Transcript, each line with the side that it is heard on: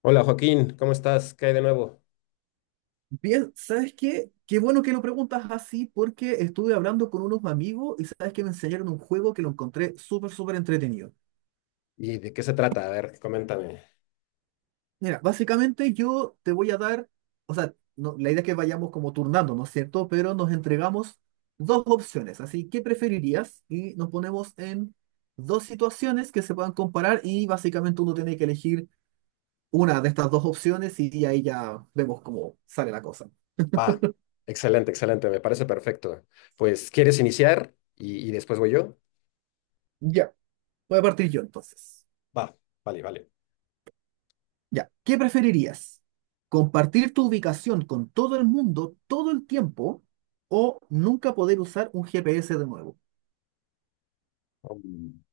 left: Hola Joaquín, ¿cómo estás? ¿Qué hay de nuevo?
right: Bien, ¿sabes qué? Qué bueno que lo preguntas así porque estuve hablando con unos amigos y sabes que me enseñaron un juego que lo encontré súper, súper entretenido.
left: ¿Y de qué se trata? A ver, coméntame.
right: Mira, básicamente yo te voy a dar, o sea, la idea es que vayamos como turnando, ¿no es cierto? Pero nos entregamos dos opciones, así, ¿qué preferirías? Y nos ponemos en dos situaciones que se puedan comparar y básicamente uno tiene que elegir una de estas dos opciones y ahí ya vemos cómo sale la cosa.
left: Ah, excelente, excelente, me parece perfecto. Pues, ¿quieres iniciar y después voy yo?
right: Ya, voy a partir yo entonces.
left: Va, vale, vale.
right: Ya, ¿qué preferirías? ¿Compartir tu ubicación con todo el mundo todo el tiempo o nunca poder usar un GPS de nuevo?
left: Um,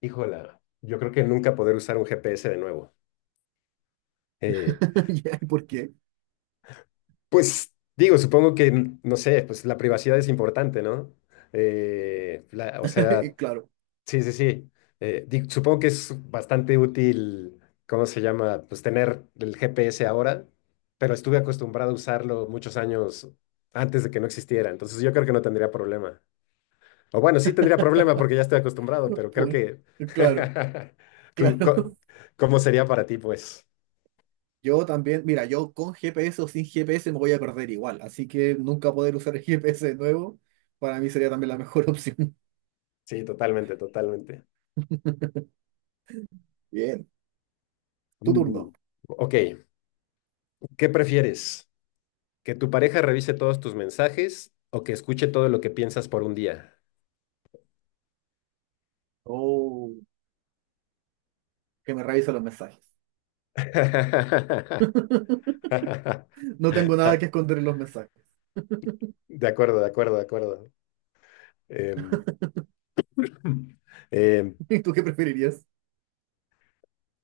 left: híjola, yo creo que nunca poder usar un GPS de nuevo. Eh,
right: Ya, ¿por qué?
left: pues, digo, supongo que, no sé, pues la privacidad es importante, ¿no? O sea,
right: Claro,
left: sí, sí, sí. Supongo que es bastante útil, ¿cómo se llama? Pues tener el GPS ahora, pero estuve acostumbrado a usarlo muchos años antes de que no existiera, entonces yo creo que no tendría problema. O bueno, sí tendría problema porque ya estoy acostumbrado, pero creo
right: por-
left: que...
right: claro,
left: ¿Tú,
right: claro.
left: cómo sería para ti, pues?
right: Yo también, mira, yo con GPS o sin GPS me voy a perder igual, así que nunca poder usar el GPS de nuevo para mí sería también la mejor opción.
left: Sí, totalmente, totalmente.
right: Bien, tu
left: Mm.
right: turno.
left: Ok, ¿qué prefieres? ¿Que tu pareja revise todos tus mensajes o que escuche todo lo que piensas por un día?
right: Oh, que me revisa los mensajes. No tengo nada
left: De
right: que esconder en los mensajes.
left: acuerdo, de acuerdo, de acuerdo. Em, em,
right: ¿Y tú qué preferirías?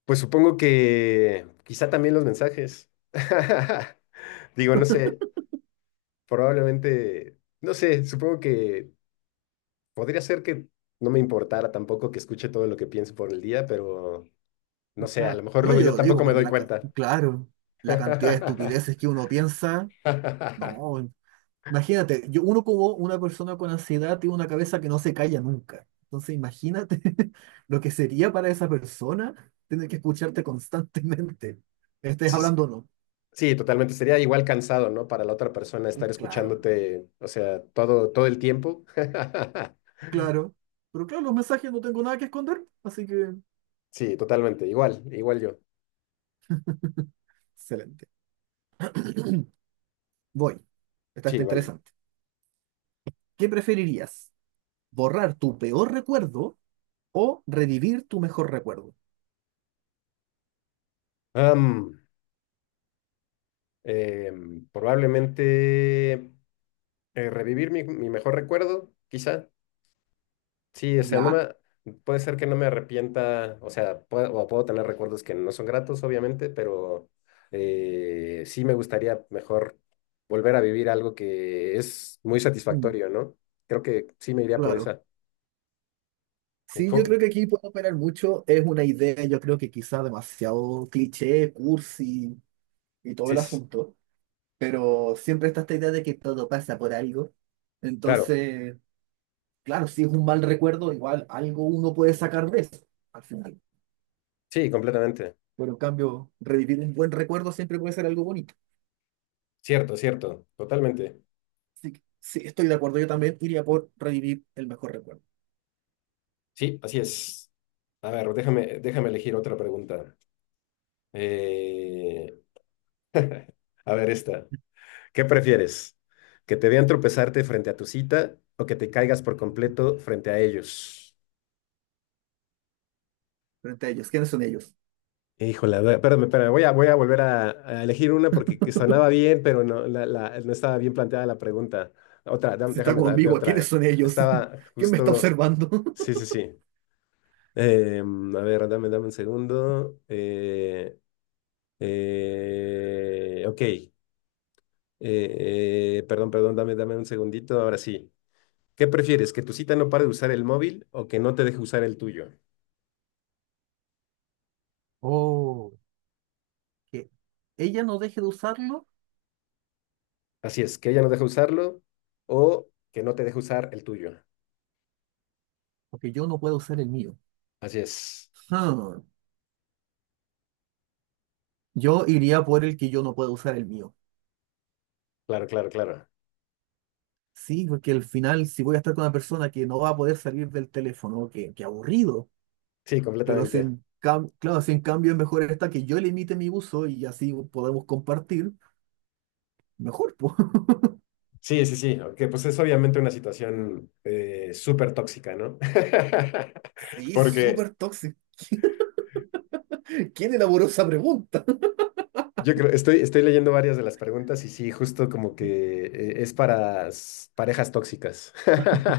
left: pues supongo que quizá también los mensajes. Digo, no sé, probablemente, no sé, supongo que podría ser que no me importara tampoco que escuche todo lo que pienso por el día, pero
right: Sí,
left: no sé, a
right: claro.
left: lo mejor
right: No,
left: luego
right: yo
left: yo
right: lo digo
left: tampoco me
right: por
left: doy
right: la,
left: cuenta.
right: claro, la cantidad de estupideces que uno piensa. No, imagínate, yo, uno como una persona con ansiedad tiene una cabeza que no se calla nunca. Entonces, imagínate lo que sería para esa persona tener que escucharte constantemente. Estés
left: Sí,
right: hablando o no.
left: sí, totalmente. Sería igual cansado, ¿no? Para la otra persona estar
right: Claro,
left: escuchándote, o sea, todo, todo el tiempo.
right: claro. Pero claro, los mensajes no tengo nada que esconder, así que
left: Sí, totalmente. Igual, igual yo.
right: excelente. Voy. Esta está
left: Sí, vale.
right: interesante. ¿Qué preferirías? ¿Borrar tu peor recuerdo o revivir tu mejor recuerdo?
left: Am, probablemente revivir mi mejor recuerdo, quizá. Sí, o sea, no
right: ¿Ya?
left: me, puede ser que no me arrepienta, o sea, puedo, o puedo tener recuerdos que no son gratos, obviamente, pero sí me gustaría mejor volver a vivir algo que es muy
right: Mm.
left: satisfactorio, ¿no? Creo que sí me iría por
right: Claro.
left: esa. ¿Y
right: Sí, yo
left: co-
right: creo que aquí puede operar mucho. Es una idea, yo creo que quizá demasiado cliché, cursi y todo
left: Sí,
right: el
left: sí,
right: asunto. Pero siempre está esta idea de que todo pasa por algo.
left: claro,
right: Entonces, claro, si es un mal recuerdo, igual algo uno puede sacar de eso al final.
left: sí, completamente.
right: Pero en cambio, revivir un buen recuerdo siempre puede ser algo bonito.
left: Cierto, cierto, totalmente.
right: Así que sí, estoy de acuerdo. Yo también iría por revivir el mejor recuerdo
left: Sí, así es. A ver, déjame elegir otra pregunta. Eh, a ver, esta. ¿Qué prefieres? ¿Que te vean tropezarte frente a tu cita o que te caigas por completo frente a ellos?
right: frente a ellos. ¿Quiénes son ellos?
left: Híjole, a ver, espérame, espérame, voy a volver a elegir una porque que sonaba bien, pero no, no estaba bien planteada la pregunta. Otra,
right: Está
left: déjame
right: como
left: darte
right: ambigua. ¿Quiénes
left: otra.
right: son ellos?
left: Estaba
right: ¿Quién me está
left: justo.
right: observando?
left: Sí, sí, sí. A ver, dame un segundo. Ok. Perdón, perdón, dame un segundito. Ahora sí. ¿Qué prefieres? ¿Que tu cita no pare de usar el móvil o que no te deje usar el tuyo?
right: Oh, que ella no deje de usarlo
left: Así es, que ella no deje usarlo o que no te deje usar el tuyo.
right: porque yo no puedo usar el mío.
left: Así es.
right: Hmm. Yo iría por el que yo no puedo usar el mío.
left: Claro, claro, claro.
right: Sí, porque al final, si voy a estar con una persona que no va a poder salir del teléfono, que aburrido.
left: Sí,
right: Pero si
left: completamente.
right: claro, si en cambio es mejor esta que yo limite mi uso y así podemos compartir, mejor, pues.
left: Sí, sí, sí, aunque pues es obviamente una situación súper tóxica, ¿no?
right: Sí,
left: Porque
right: súper tóxico. ¿Quién elaboró esa pregunta?
left: yo creo, estoy leyendo varias de las preguntas y sí, justo como que es para parejas tóxicas.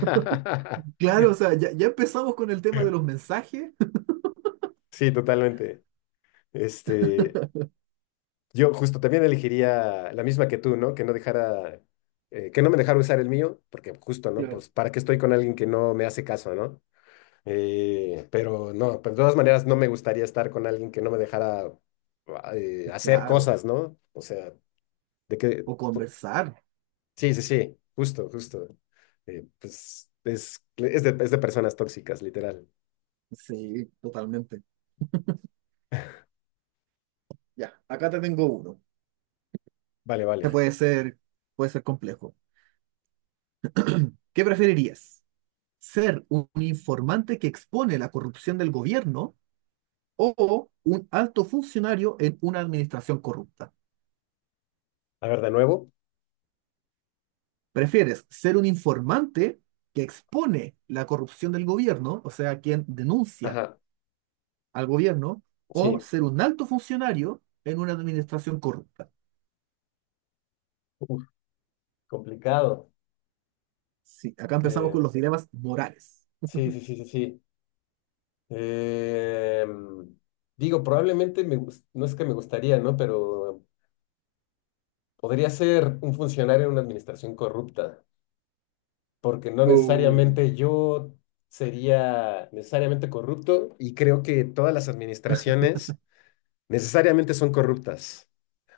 right: Claro, o sea, ya empezamos con el tema de los mensajes.
left: Sí, totalmente. Este, yo justo también elegiría la misma que tú, ¿no? Que no dejara, que no me dejara usar el mío, porque justo, ¿no?
right: Claro.
left: Pues para qué estoy con alguien que no me hace caso, ¿no? Pero no, pues de todas maneras no me gustaría estar con alguien que no me dejara hacer
right: Claro.
left: cosas, ¿no? O sea, de que,
right: O conversar.
left: sí, sí, sí, justo, justo. Pues es, es de personas tóxicas, literal.
right: Sí, totalmente. Ya, acá te tengo uno.
left: Vale,
right: Que
left: vale.
right: puede ser, puede ser complejo. ¿Qué preferirías? ¿Ser un informante que expone la corrupción del gobierno o un alto funcionario en una administración corrupta?
left: A ver, de nuevo.
right: ¿Prefieres ser un informante que expone la corrupción del gobierno, o sea, quien denuncia
left: Ajá,
right: al gobierno, o
left: sí.
right: ser un alto funcionario en una administración corrupta?
left: Uf, complicado.
right: Sí, acá empezamos
left: Eh,
right: con los dilemas morales.
left: sí, sí, sí, sí, sí. Eh, digo, probablemente no es que me gustaría, ¿no? Pero podría ser un funcionario en una administración corrupta, porque no
right: Uh,
left: necesariamente yo sería necesariamente corrupto y creo que todas las administraciones necesariamente son corruptas,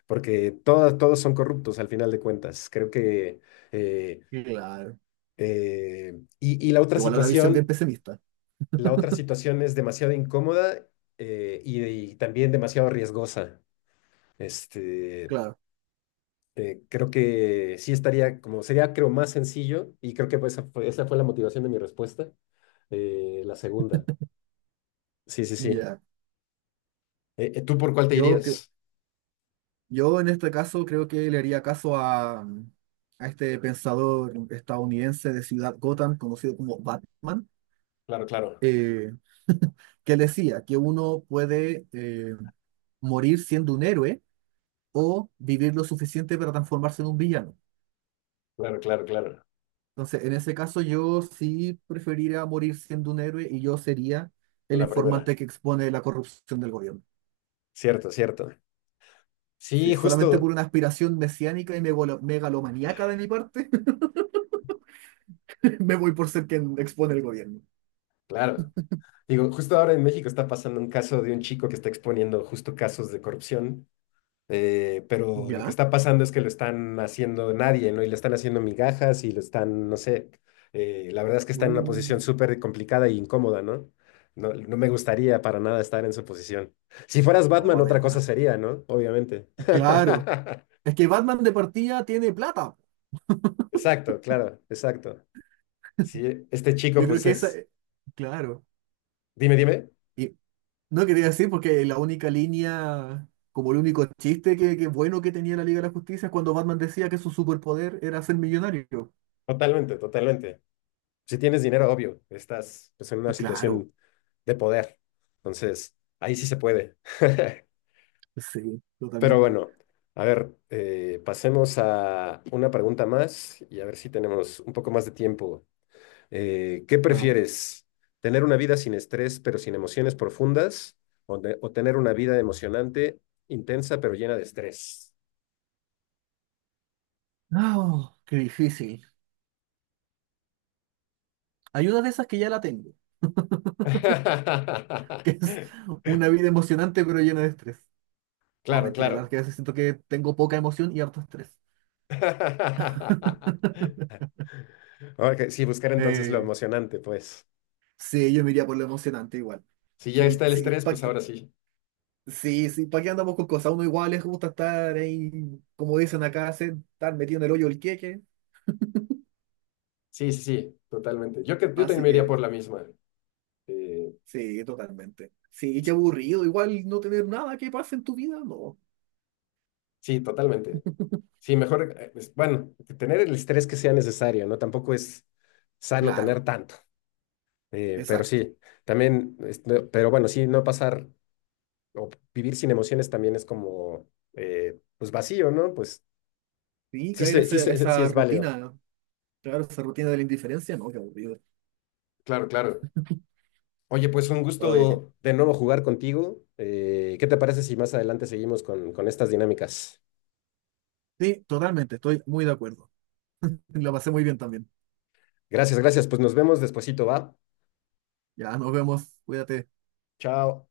left: porque todas, todos son corruptos al final de cuentas. Creo que... eh,
right: claro.
left: y
right: Igual una visión bien pesimista.
left: la otra situación es demasiado incómoda y también demasiado riesgosa. Este,
right: Claro.
left: creo que sí estaría como, sería creo más sencillo y creo que pues, esa fue la motivación de mi respuesta, la segunda. Sí, sí, sí.
right: Ya.
left: ¿Tú por cuál te
right: Yo, cre-
left: irías?
right: yo en este caso creo que le haría caso a, mm, a este pensador estadounidense de Ciudad Gotham, conocido como Batman,
left: Claro, claro,
right: eh, que decía que uno puede morir siendo un héroe o vivir lo suficiente para transformarse en un villano.
left: claro, claro, claro.
right: Entonces, en ese caso yo sí preferiría morir siendo un héroe y yo sería el
left: La primera.
right: informante que expone la corrupción del gobierno.
left: Cierto, cierto.
right: Sí,
left: Sí,
right: solamente por
left: justo,
right: una aspiración mesiánica y megalomaníaca de mi parte, me voy por ser quien expone el gobierno.
left: claro. Digo, justo ahora en México está pasando un caso de un chico que está exponiendo justo casos de corrupción. Pero lo que
right: ¿Ya?
left: está pasando es que lo están haciendo nadie, ¿no? Y le están haciendo migajas y lo están, no sé, la verdad es que está en una
right: Uh,
left: posición súper complicada e incómoda, ¿no? No, no me gustaría para nada estar en su posición. Si fueras
right: no,
left: Batman, otra cosa
right: además.
left: sería, ¿no? Obviamente.
right: Claro. Es que Batman de partida tiene plata.
left: Exacto, claro, exacto. Sí, este chico,
right: Yo creo
left: pues
right: que esa.
left: es,
right: Claro.
left: dime, dime,
right: Y no quería decir porque la única línea, como el único chiste que bueno que tenía la Liga de la Justicia es cuando Batman decía que su superpoder era ser millonario.
left: totalmente, totalmente. Si tienes dinero, obvio, estás pues, en una
right: Y claro.
left: situación de poder. Entonces, ahí sí se puede.
right: Sí,
left: Pero
right: totalmente.
left: bueno, a ver, pasemos a una pregunta más y a ver si tenemos un poco más de tiempo. ¿Qué
right: Ajá.
left: prefieres? ¿Tener una vida sin estrés pero sin emociones profundas? ¿ o tener una vida emocionante, intensa pero llena de estrés?
right: Ah, qué difícil. Hay una de esas que ya la tengo. que es una vida emocionante pero llena de estrés. No,
left: Claro,
right: mentira,
left: claro.
right: la verdad es que a veces siento que tengo poca emoción y harto estrés.
left: Ok, sí, buscar entonces lo
right: Eh,
left: emocionante, pues.
right: sí, yo me iría por lo emocionante igual.
left: Si ya
right: Sí,
left: está el
right: sí,
left: estrés,
right: pa
left: pues
right: que,
left: ahora sí.
right: sí, sí, ¿para qué andamos con cosas? A uno igual les gusta estar ahí, como dicen acá, estar metido en el hoyo el queque.
left: Sí, sí, sí, totalmente. Yo también
right: Así
left: me iría
right: que,
left: por la misma. Eh,
right: sí, totalmente. Sí, qué aburrido, igual no tener nada que pase en tu vida, no.
left: sí, totalmente. Sí, mejor, bueno, tener el estrés que sea necesario, ¿no? Tampoco es sano
right: Claro,
left: tener tanto, pero
right: exacto.
left: sí, también, este, pero bueno, sí, no pasar o vivir sin emociones también es como, pues vacío, ¿no? Pues
right: Sí,
left: sí,
right: caer esa,
left: sí
right: esa
left: es válido.
right: rutina, claro, esa rutina de la indiferencia, no, qué aburrido.
left: Claro, claro. Oye, pues un
right: Oye,
left: gusto de nuevo jugar contigo. ¿Qué te parece si más adelante seguimos con estas dinámicas?
right: sí, totalmente, estoy muy de acuerdo. Lo pasé muy bien también.
left: Gracias, gracias. Pues nos vemos despuesito, ¿va?
right: Ya, nos vemos. Cuídate.
left: Chao.